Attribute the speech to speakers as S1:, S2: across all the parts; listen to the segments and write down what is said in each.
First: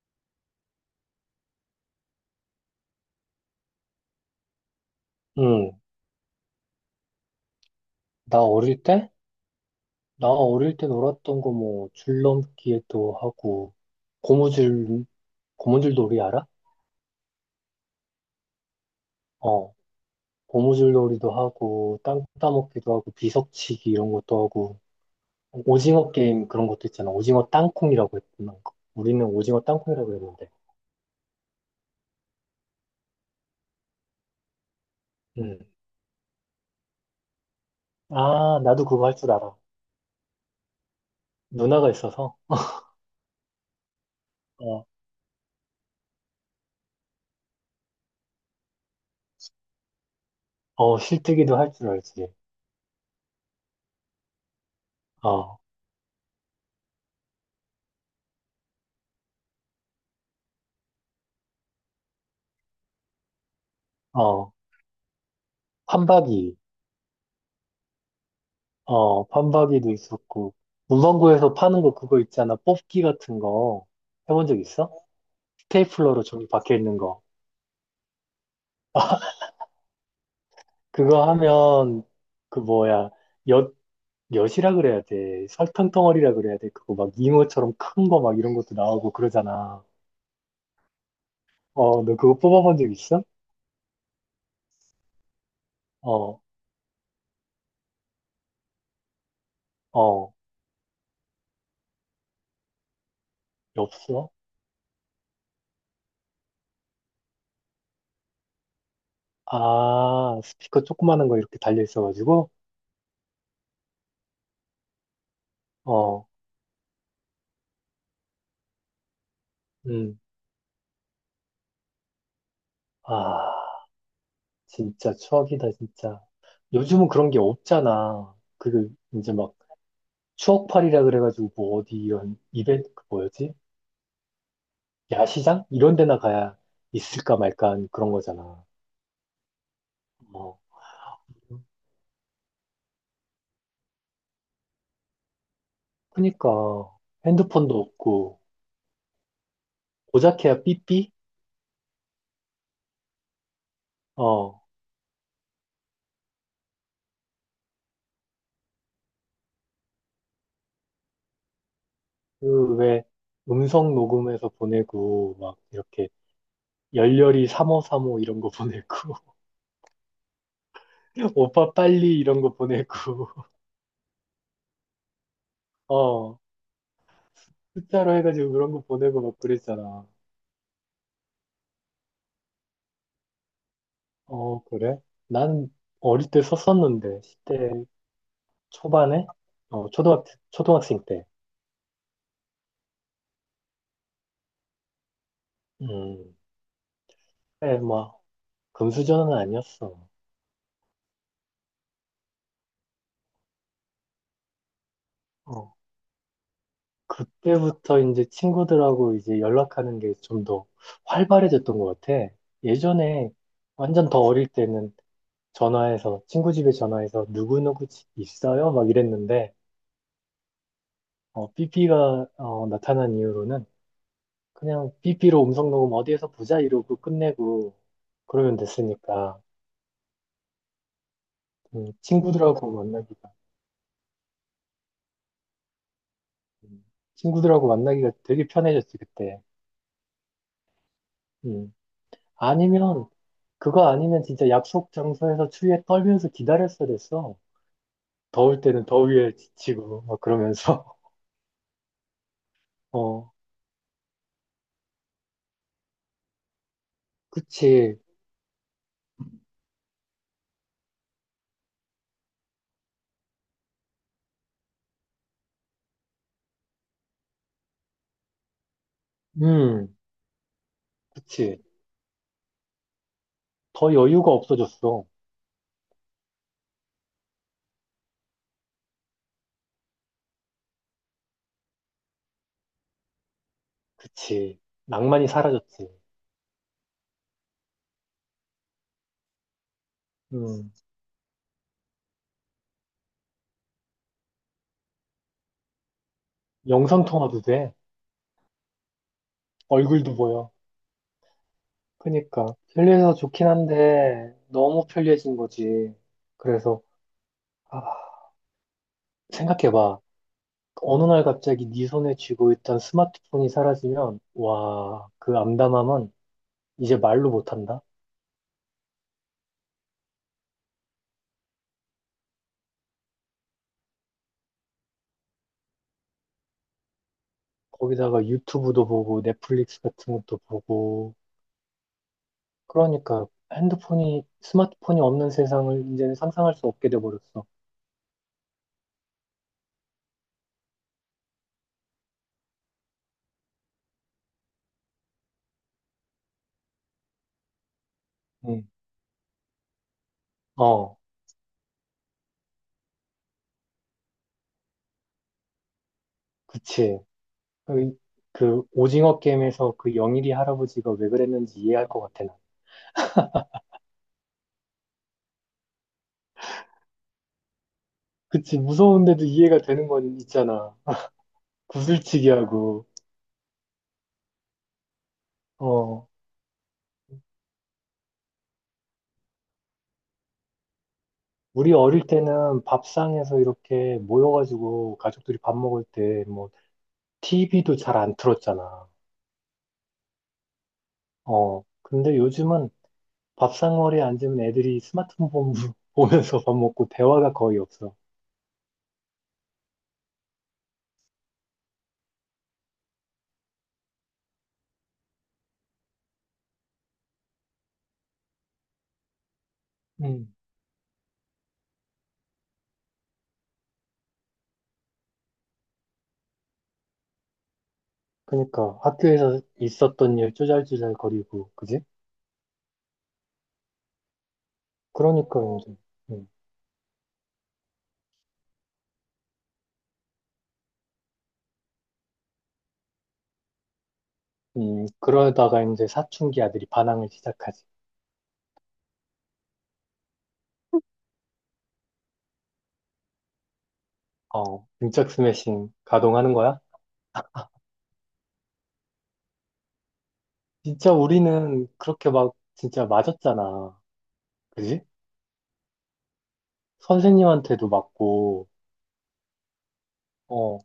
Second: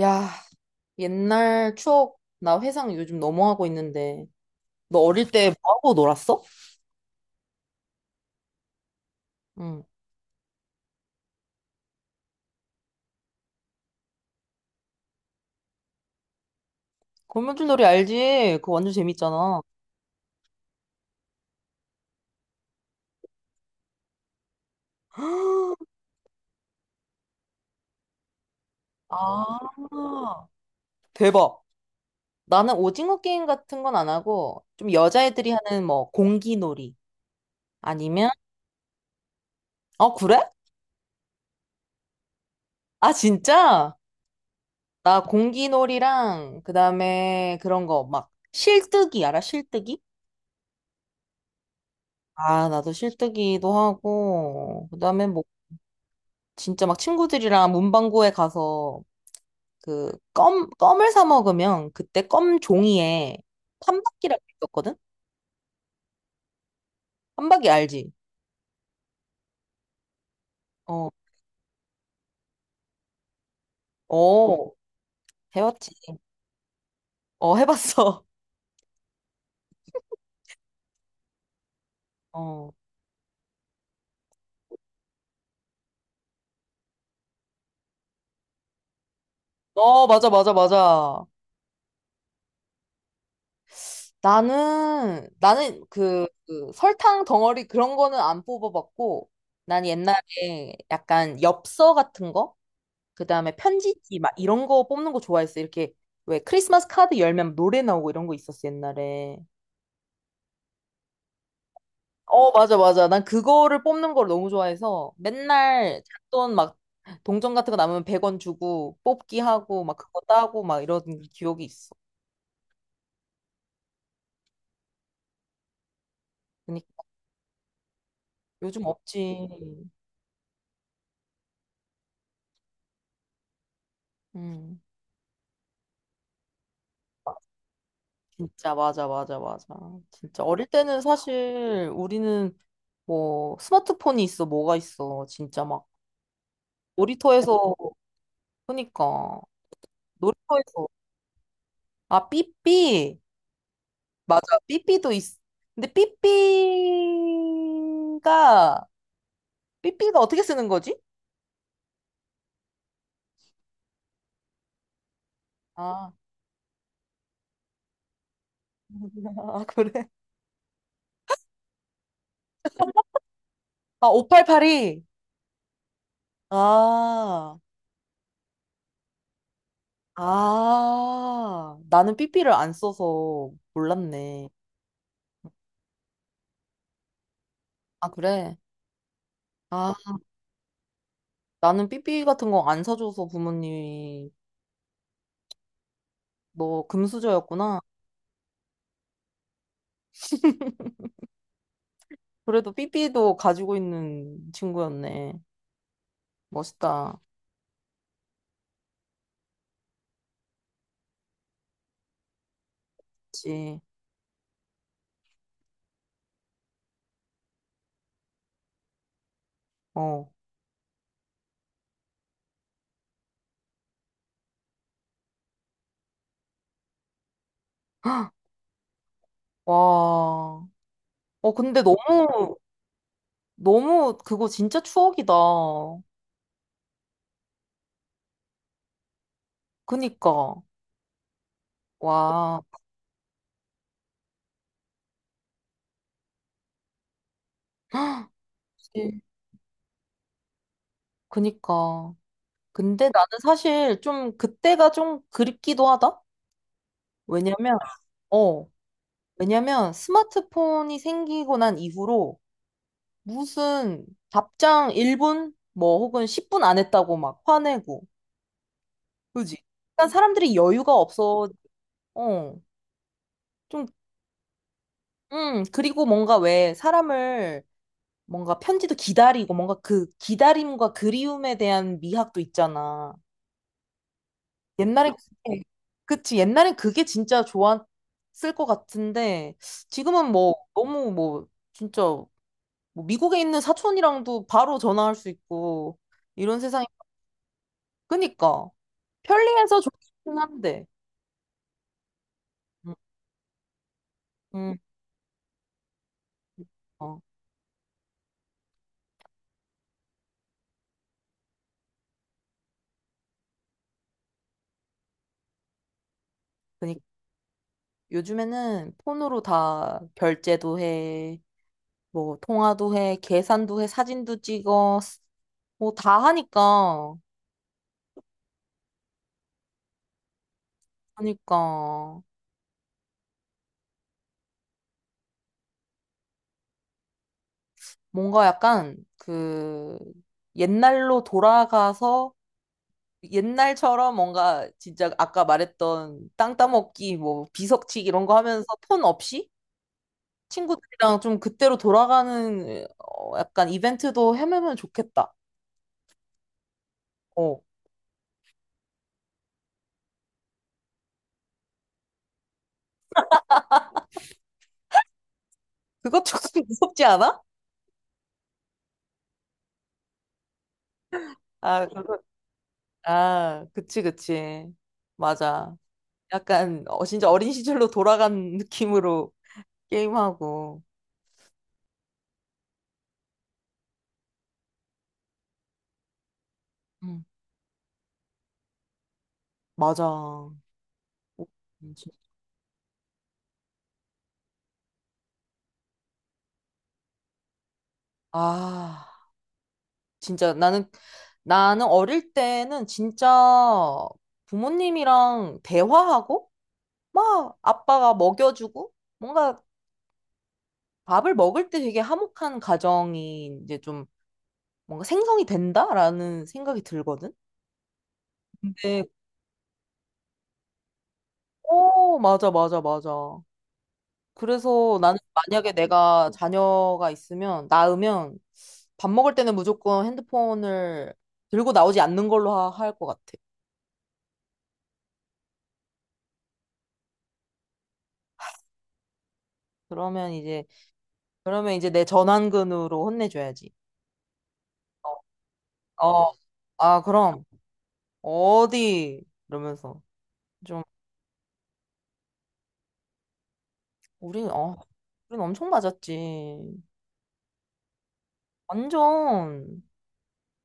S1: 야, 옛날 추억, 나 회상 요즘 너무 하고 있는데. 너 어릴 때 뭐
S2: 응,
S1: 하고 놀았어?
S2: 나 어릴 때?
S1: 응.
S2: 나 어릴 때 놀았던 거 뭐, 줄넘기도 하고, 고무줄, 고무줄 놀이 알아?
S1: 거미줄 놀이 알지? 그거 완전 재밌잖아.
S2: 어, 고무줄 놀이도 하고, 땅 따먹기도 하고, 비석치기 이런 것도 하고, 오징어 게임 그런 것도 있잖아. 오징어 땅콩이라고 했던 거. 우리는
S1: 아,
S2: 오징어 땅콩이라고 했는데.
S1: 대박. 나는 오징어 게임 같은 건 안 하고, 좀 여자애들이
S2: 응.
S1: 하는 뭐, 공기놀이. 아니면,
S2: 아, 나도 그거 할 줄 알아.
S1: 어, 그래?
S2: 누나가 있어서,
S1: 아, 진짜?
S2: 어,
S1: 나 공기놀이랑, 그 다음에 그런 거, 막, 실뜨기, 알아? 실뜨기?
S2: 어, 실뜨기도 할 줄 알지.
S1: 아, 나도 실뜨기도 하고, 그 다음에 뭐,
S2: 어,
S1: 진짜 막 친구들이랑 문방구에 가서 그 껌, 껌을 사 먹으면 그때 껌 종이에 판박기라고
S2: 어,
S1: 있었거든?
S2: 판박이.
S1: 판박기 알지?
S2: 어, 판박이도 있었고.
S1: 어,
S2: 문방구에서 파는 거 그거 있잖아. 뽑기 같은 거. 해본 적
S1: 어,
S2: 있어?
S1: 해봤지.
S2: 스테이플러로 종이 박혀 있는 거.
S1: 어, 해봤어.
S2: 그거 하면, 그
S1: 어,
S2: 뭐야, 엿, 엿이라 그래야 돼. 설탕 덩어리라 그래야 돼. 그거 막 잉어처럼 큰 거 막 이런 것도 나오고 그러잖아.
S1: 어, 맞아, 맞아, 맞아.
S2: 어, 너 그거 뽑아본 적 있어?
S1: 나는 그,
S2: 어,
S1: 그 설탕 덩어리 그런 거는 안 뽑아봤고, 난 옛날에
S2: 어,
S1: 약간 엽서 같은 거? 그 다음에 편지지
S2: 없어?
S1: 막 이런 거 뽑는 거 좋아했어. 이렇게 왜 크리스마스 카드 열면 노래 나오고 이런 거 있었어, 옛날에.
S2: 아, 스피커 조그마한 거 이렇게 달려
S1: 어,
S2: 있어가지고?
S1: 맞아, 맞아. 난 그거를 뽑는 걸 너무 좋아해서 맨날
S2: 어,
S1: 잔돈 막 동전 같은 거 남으면 100원 주고 뽑기 하고 막
S2: 음,
S1: 그거 따고 막 이런 기억이 있어.
S2: 아. 진짜 추억이다, 진짜.
S1: 그러니까
S2: 요즘은 그런 게 없잖아.
S1: 요즘
S2: 그, 이제
S1: 없지.
S2: 막, 추억팔이라 그래가지고, 뭐, 어디, 이런, 이벤트, 그 뭐였지?
S1: 음,
S2: 야시장? 이런 데나 가야 있을까 말까 한 그런 거잖아.
S1: 진짜 맞아, 맞아, 맞아. 진짜
S2: 어.
S1: 어릴 때는 사실 우리는 뭐 스마트폰이 있어, 뭐가 있어. 진짜 막
S2: 그니까,
S1: 놀이터에서
S2: 핸드폰도 없고,
S1: 그러니까
S2: 고작해야
S1: 놀이터에서
S2: 삐삐?
S1: 아, 삐삐. 맞아.
S2: 어,
S1: 삐삐도 있어. 근데 삐삐가 어떻게 쓰는 거지?
S2: 그, 왜, 음성 녹음해서 보내고, 막, 이렇게,
S1: 아,
S2: 열렬히 3535 이런 거 보내고,
S1: 아 그래.
S2: 오빠 빨리 이런 거 보내고,
S1: 아, 588이.
S2: 어,
S1: 아,
S2: 숫자로 해가지고 그런 거 보내고 막 그랬잖아.
S1: 아. 나는 삐삐를 안 써서 몰랐네.
S2: 어, 그래? 난 어릴 때 썼었는데, 10대
S1: 아, 그래?
S2: 초반에? 어,
S1: 아,
S2: 초등학, 초등학생 때.
S1: 나는 삐삐 같은 거 안 사줘서 부모님이
S2: 음,
S1: 너
S2: 그래,
S1: 금수저였구나.
S2: 뭐, 금수저는 아니었어.
S1: 그래도 삐삐도 가지고 있는 친구였네.
S2: 어,
S1: 멋있다.
S2: 그때부터 이제 친구들하고 이제 연락하는 게 좀 더 활발해졌던 것 같아. 예전에
S1: 그치.
S2: 완전 더 어릴 때는 전화해서, 친구 집에 전화해서 누구누구 집 있어요? 막 이랬는데,
S1: 어.
S2: 어, 삐삐가 어, 나타난 이후로는 그냥 비 p 로 음성 녹음 어디에서 보자 이러고 끝내고
S1: 헉,
S2: 그러면 됐으니까
S1: 와. 어, 근데
S2: 음,
S1: 너무,
S2: 친구들하고 만나기가
S1: 너무 그거 진짜 추억이다.
S2: 음, 친구들하고 만나기가 되게 편해졌지 그때.
S1: 그니까.
S2: 음.
S1: 와.
S2: 아니면 그거 아니면 진짜 약속 장소에서 추위에 떨면서 기다렸어야 됐어. 더울 때는
S1: 그치.
S2: 더위에 지치고 막 그러면서
S1: 그니까. 근데 나는
S2: 어,
S1: 사실 좀 그때가 좀 그립기도 하다? 왜냐면,
S2: 그치.
S1: 어, 왜냐면 스마트폰이 생기고 난 이후로 무슨 답장 1분, 뭐 혹은 10분 안 했다고 막 화내고, 그지?
S2: 음,
S1: 약간 사람들이 여유가 없어,
S2: 그치,
S1: 어, 좀,
S2: 더 여유가 없어졌어.
S1: 그리고 뭔가 왜 사람을 뭔가 편지도 기다리고 뭔가 그 기다림과 그리움에 대한 미학도 있잖아.
S2: 그치,
S1: 옛날엔
S2: 낭만이
S1: 그게-
S2: 사라졌지.
S1: 그치 옛날엔 그게 진짜 좋았을 것 같은데 지금은 뭐
S2: 음,
S1: 너무 뭐 진짜 뭐 미국에 있는 사촌이랑도 바로 전화할 수 있고 이런 세상이
S2: 영상 통화도 돼.
S1: 그니까 편리해서
S2: 얼굴도
S1: 좋긴
S2: 보여.
S1: 한데
S2: 그니까
S1: 음,
S2: 편리해서 좋긴 한데
S1: 음,
S2: 너무 편리해진 거지. 그래서
S1: 어,
S2: 아, 생각해봐. 어느 날 갑자기 네 손에 쥐고 있던 스마트폰이 사라지면 와, 그 암담함은 이제
S1: 그니까
S2: 말로 못한다.
S1: 요즘에는 폰으로 다 결제도 해 뭐 통화도 해 계산도 해 사진도 찍어 뭐 다 하니까
S2: 거기다가 유튜브도 보고 넷플릭스 같은 것도 보고
S1: 그니까
S2: 그러니까 핸드폰이 스마트폰이 없는 세상을 이제는 상상할 수 없게 돼버렸어.
S1: 뭔가 약간 그 옛날로 돌아가서 옛날처럼 뭔가 진짜 아까 말했던 땅 따먹기 뭐 비석치기 이런 거
S2: 응.
S1: 하면서 폰 없이
S2: 어,
S1: 친구들이랑 좀 그때로 돌아가는 어, 약간 이벤트도 해매면 좋겠다.
S2: 그치.
S1: 어.
S2: 그, 그 오징어 게임에서 그 영일이 할아버지가 왜 그랬는지 이해할 것 같아, 나.
S1: 그거 조금 무섭지 않아?
S2: 그치, 무서운데도 이해가 되는 건 있잖아.
S1: 아, 그거,
S2: 구슬치기하고.
S1: 아, 그치, 그치. 맞아.
S2: 어,
S1: 약간 어, 진짜 어린 시절로 돌아간 느낌으로 게임하고.
S2: 우리 어릴 때는 밥상에서 이렇게 모여가지고 가족들이 밥 먹을 때 뭐,
S1: 음,
S2: TV도 잘 안 틀었잖아.
S1: 맞아. 오,
S2: 어,
S1: 진짜.
S2: 근데 요즘은 밥상머리에 앉으면 애들이 스마트폰 보면- 보면서 밥 먹고 대화가 거의 없어.
S1: 아. 진짜 나는 어릴 때는 진짜 부모님이랑 대화하고 막 아빠가 먹여주고 뭔가
S2: 음.
S1: 밥을 먹을 때 되게 화목한 가정이 이제 좀 뭔가 생성이 된다라는 생각이 들거든.
S2: 그러니까
S1: 근데
S2: 학교에서 있었던 일 쪼잘쪼잘거리고, 그지?
S1: 어 맞아 맞아 맞아. 그래서 나는
S2: 그러니까
S1: 만약에
S2: 이제, 음,
S1: 내가 자녀가 있으면 낳으면 밥 먹을 때는 무조건 핸드폰을 들고 나오지 않는 걸로 할 것 같아.
S2: 그러다가 이제 사춘기 아들이 반항을 시작하지.
S1: 그러면 이제 그러면 이제 내 전완근으로 혼내줘야지.
S2: 어, 등짝 스매싱
S1: 어, 어,
S2: 가동하는 거야?
S1: 아, 그럼, 어디? 이러면서. 좀,
S2: 진짜 우리는 그렇게 막 진짜 맞았잖아.
S1: 우린, 어,
S2: 그지?
S1: 우린 엄청 맞았지.
S2: 선생님한테도 맞고,
S1: 완전,
S2: 어,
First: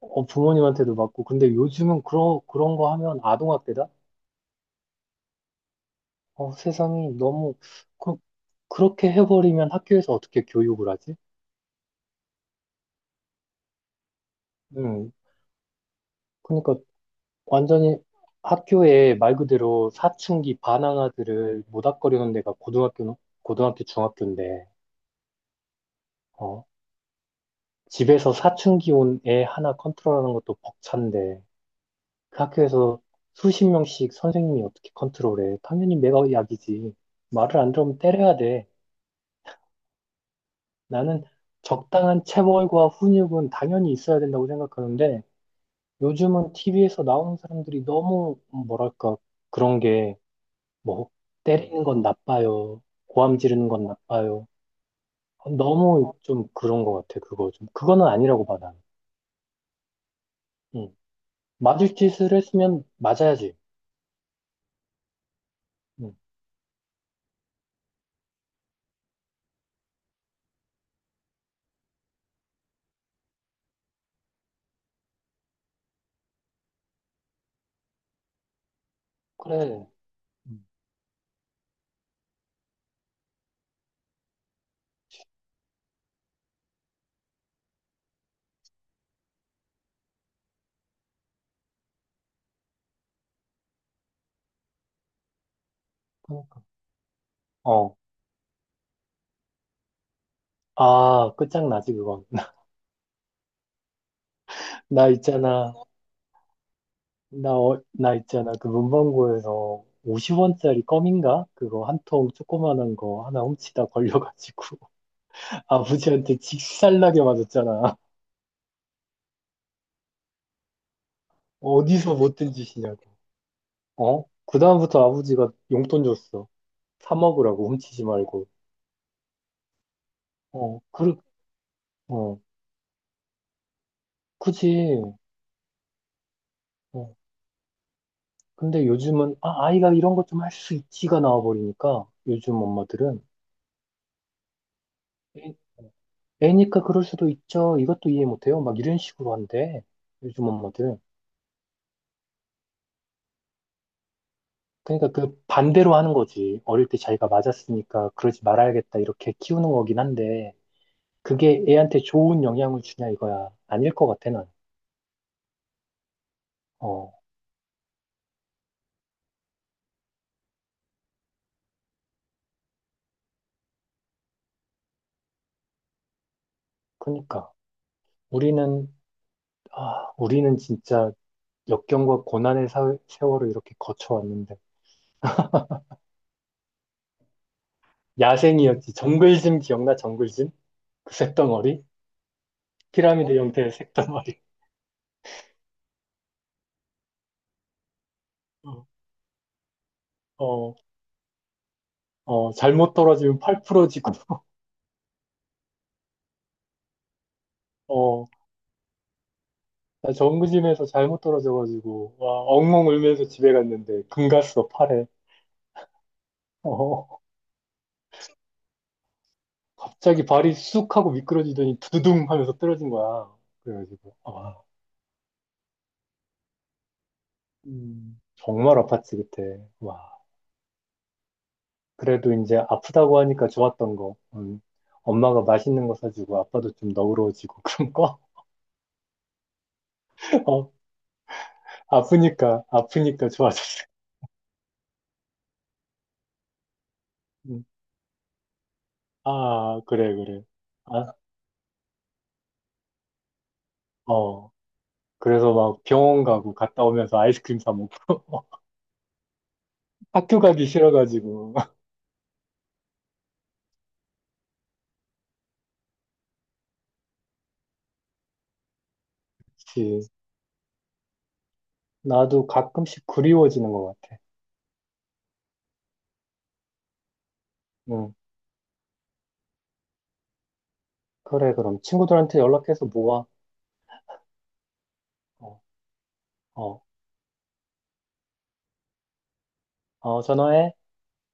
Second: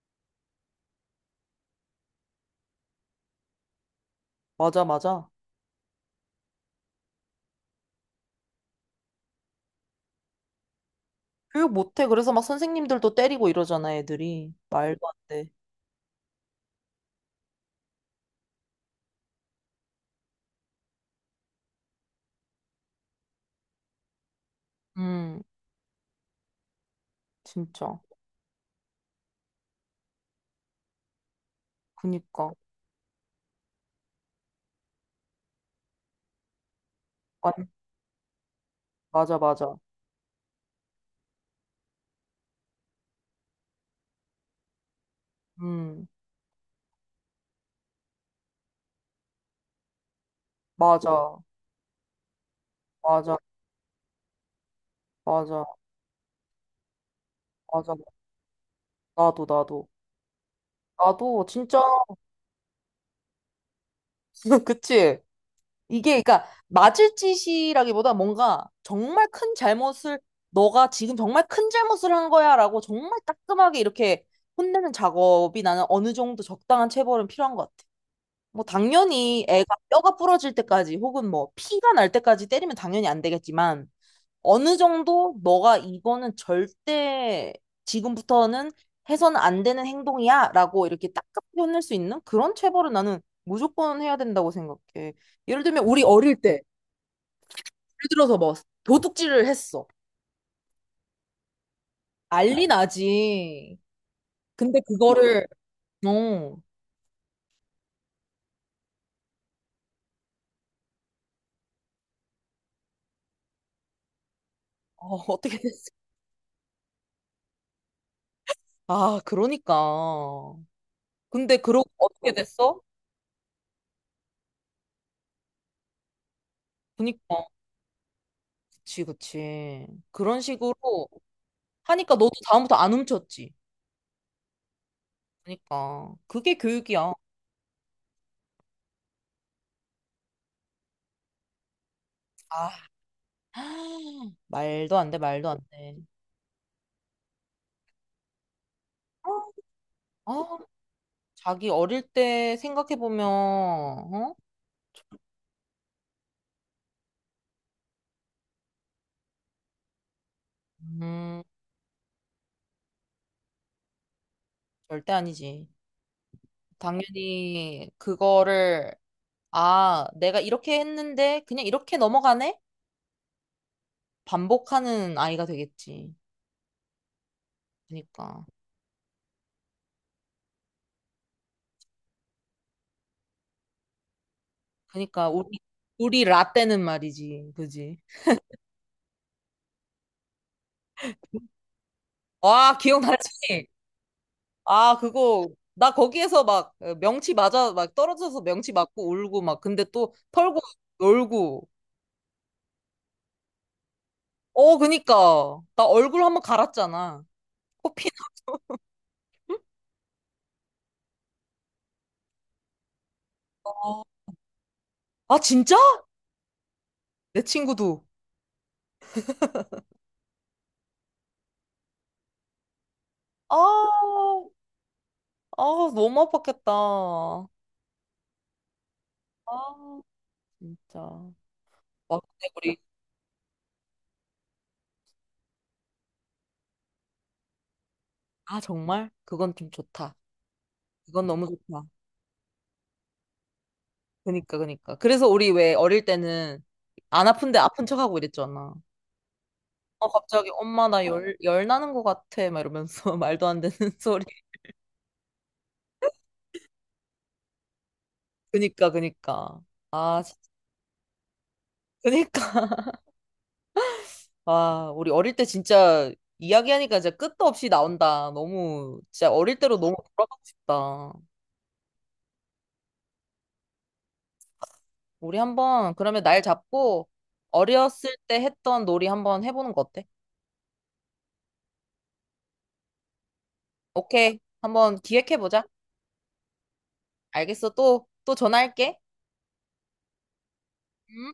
S2: 어, 부모님한테도 맞고. 근데 요즘은 그런 거 하면 아동학대다?
S1: 맞아, 맞아.
S2: 어, 세상이 너무, 그, 그렇게 해버리면 학교에서 어떻게 교육을 하지?
S1: 교육 못해. 그래서 막 선생님들도 때리고 이러잖아, 애들이. 말도
S2: 음,
S1: 안 돼.
S2: 그러니까 완전히 학교에 말 그대로 사춘기 반항아들을 모닥거리는 데가 고등학교, 중학교인데,
S1: 음,
S2: 어,
S1: 진짜.
S2: 집에서 사춘기 온 애 하나 컨트롤하는 것도 벅찬데 그
S1: 그니까.
S2: 학교에서 수십 명씩 선생님이 어떻게 컨트롤해? 당연히 내가 약이지. 말을
S1: 완-
S2: 안 들으면 때려야 돼.
S1: 맞아, 맞아.
S2: 나는 적당한 체벌과 훈육은 당연히 있어야 된다고 생각하는데
S1: 음,
S2: 요즘은 TV에서 나오는 사람들이 너무 뭐랄까 그런 게 뭐
S1: 맞아,
S2: 때리는 건 나빠요.
S1: 맞아,
S2: 고함 지르는 건 나빠요.
S1: 맞아,
S2: 너무 좀 그런 것 같아. 그거 좀
S1: 맞아.
S2: 그거는 아니라고 봐 나는.
S1: 나도, 나도.
S2: 응.
S1: 나도, 진짜.
S2: 맞을 짓을 했으면 맞아야지.
S1: 그치?
S2: 응.
S1: 이게 그러니까 맞을 짓이라기보다 뭔가 정말 큰 잘못을 너가 지금 정말 큰 잘못을 한 거야라고 정말 따끔하게 이렇게 혼내는 작업이 나는 어느 정도 적당한 체벌은 필요한 것 같아. 뭐 당연히 애가
S2: 그래.
S1: 뼈가 부러질
S2: 음.
S1: 때까지 혹은 뭐 피가 날 때까지 때리면 당연히 안 되겠지만 어느 정도 너가 이거는 절대 지금부터는 해서는 안 되는 행동이야 라고 이렇게 딱게현낼수 있는 그런 체벌은 나는 무조건 해야 된다고 생각해. 예를 들면 우리 어릴 때
S2: 그러니까.
S1: 예를
S2: 어.
S1: 들어서 뭐 도둑질을 했어.
S2: 아, 끝장나지, 그건.
S1: 난리 나지. 근데
S2: 나
S1: 그거를
S2: 있잖아.
S1: 어,
S2: 나, 어, 나 있잖아. 그 문방구에서 50원짜리 껌인가? 그거 한 통 조그만한 거 하나 훔치다 걸려가지고.
S1: 어 어떻게 됐어?
S2: 아버지한테 직살나게 맞았잖아.
S1: 아 그러니까. 근데 그러고
S2: 어디서
S1: 어떻게
S2: 못된
S1: 됐어?
S2: 짓이냐고. 어? 그다음부터 아버지가 용돈 줬어. 사
S1: 그니까
S2: 먹으라고, 훔치지 말고.
S1: 그치 그치. 그런 식으로
S2: 어, 그,
S1: 하니까 너도
S2: 어,
S1: 다음부터 안 훔쳤지.
S2: 그지.
S1: 그러니까 그게 교육이야.
S2: 어. 근데 요즘은, 아, 아이가 이런 것 좀 할 수 있지가 나와버리니까, 요즘
S1: 아,
S2: 엄마들은.
S1: 말도 안 돼, 말도 안 돼.
S2: 애니까 그럴 수도 있죠. 이것도 이해 못해요. 막 이런 식으로 한대. 요즘
S1: 어,
S2: 엄마들.
S1: 자기 어릴 때 생각해 보면, 어?
S2: 그러니까 그 반대로 하는 거지. 어릴 때 자기가 맞았으니까 그러지 말아야겠다. 이렇게 키우는 거긴 한데,
S1: 음,
S2: 그게 애한테 좋은 영향을 주냐 이거야. 아닐 것 같아, 난.
S1: 절대 아니지.
S2: 어,
S1: 당연히 그거를 아, 내가 이렇게 했는데 그냥 이렇게 넘어가네? 반복하는 아이가 되겠지.
S2: 그러니까.
S1: 그러니까,
S2: 우리는, 아, 우리는 진짜 역경과 고난의 세월을 이렇게 거쳐왔는데.
S1: 그러니까 우리 라떼는 말이지, 그지?
S2: 야생이었지. 정글짐 기억나? 정글짐? 그 색덩어리?
S1: 와,
S2: 피라미드 어?
S1: 기억나지?
S2: 형태의 색덩어리.
S1: 아, 그거, 나 거기에서 막 어, 명치 맞아, 막 떨어져서 명치
S2: 어,
S1: 맞고 울고 막, 근데 또 털고
S2: 어,
S1: 놀고.
S2: 어, 잘못 떨어지면 팔 부러지고.
S1: 어, 그니까. 나 얼굴 한번 갈았잖아. 코피
S2: 어, 나 정규짐에서 잘못 떨어져가지고, 와, 엉엉 울면서 집에
S1: 나.
S2: 갔는데, 금갔어, 팔에.
S1: 아, 진짜?
S2: 어,
S1: 내 친구도.
S2: 갑자기 발이 쑥 하고 미끄러지더니 두두둥 하면서 떨어진 거야.
S1: 아,
S2: 그래가지고,
S1: 아,
S2: 아,
S1: 너무 아팠겠다.
S2: 정말 아팠지, 그때. 와,
S1: 아, 진짜. 와,
S2: 그래도
S1: 근데
S2: 이제
S1: 우리,
S2: 아프다고 하니까 좋았던 거. 엄마가 맛있는 거 사주고, 아빠도 좀 너그러워지고, 그런 거.
S1: 아, 정말? 그건 좀 좋다.
S2: 어,
S1: 그건 너무 좋다.
S2: 아프니까, 아프니까 좋아졌어.
S1: 그니까, 그니까. 그래서 우리 왜 어릴 때는 안 아픈데
S2: 음,
S1: 아픈 척하고 이랬잖아.
S2: 아,
S1: 어,
S2: 그래, 그래.
S1: 갑자기 엄마 나
S2: 아,
S1: 열, 열 나는 것 같아 막 이러면서 말도 안 되는 소리.
S2: 어. 그래서 막 병원 가고 갔다 오면서 아이스크림 사 먹고.
S1: 그니까 그니까. 아
S2: 학교
S1: 진짜
S2: 가기 싫어가지고.
S1: 그니까. 와 우리 어릴 때 진짜 이야기하니까 진짜 끝도 없이 나온다. 너무 진짜 어릴 때로 너무
S2: 그치.
S1: 돌아가고 싶다.
S2: 나도 가끔씩 그리워지는 것 같아.
S1: 우리 한번 그러면 날 잡고
S2: 응.
S1: 어렸을 때 했던 놀이 한번 해보는 거 어때?
S2: 그래, 그럼 친구들한테 연락해서 모아.
S1: 오케이 한번
S2: 어,
S1: 기획해보자.
S2: 어,
S1: 알겠어 또 또 전화할게.
S2: 어, 전화해.
S1: 음.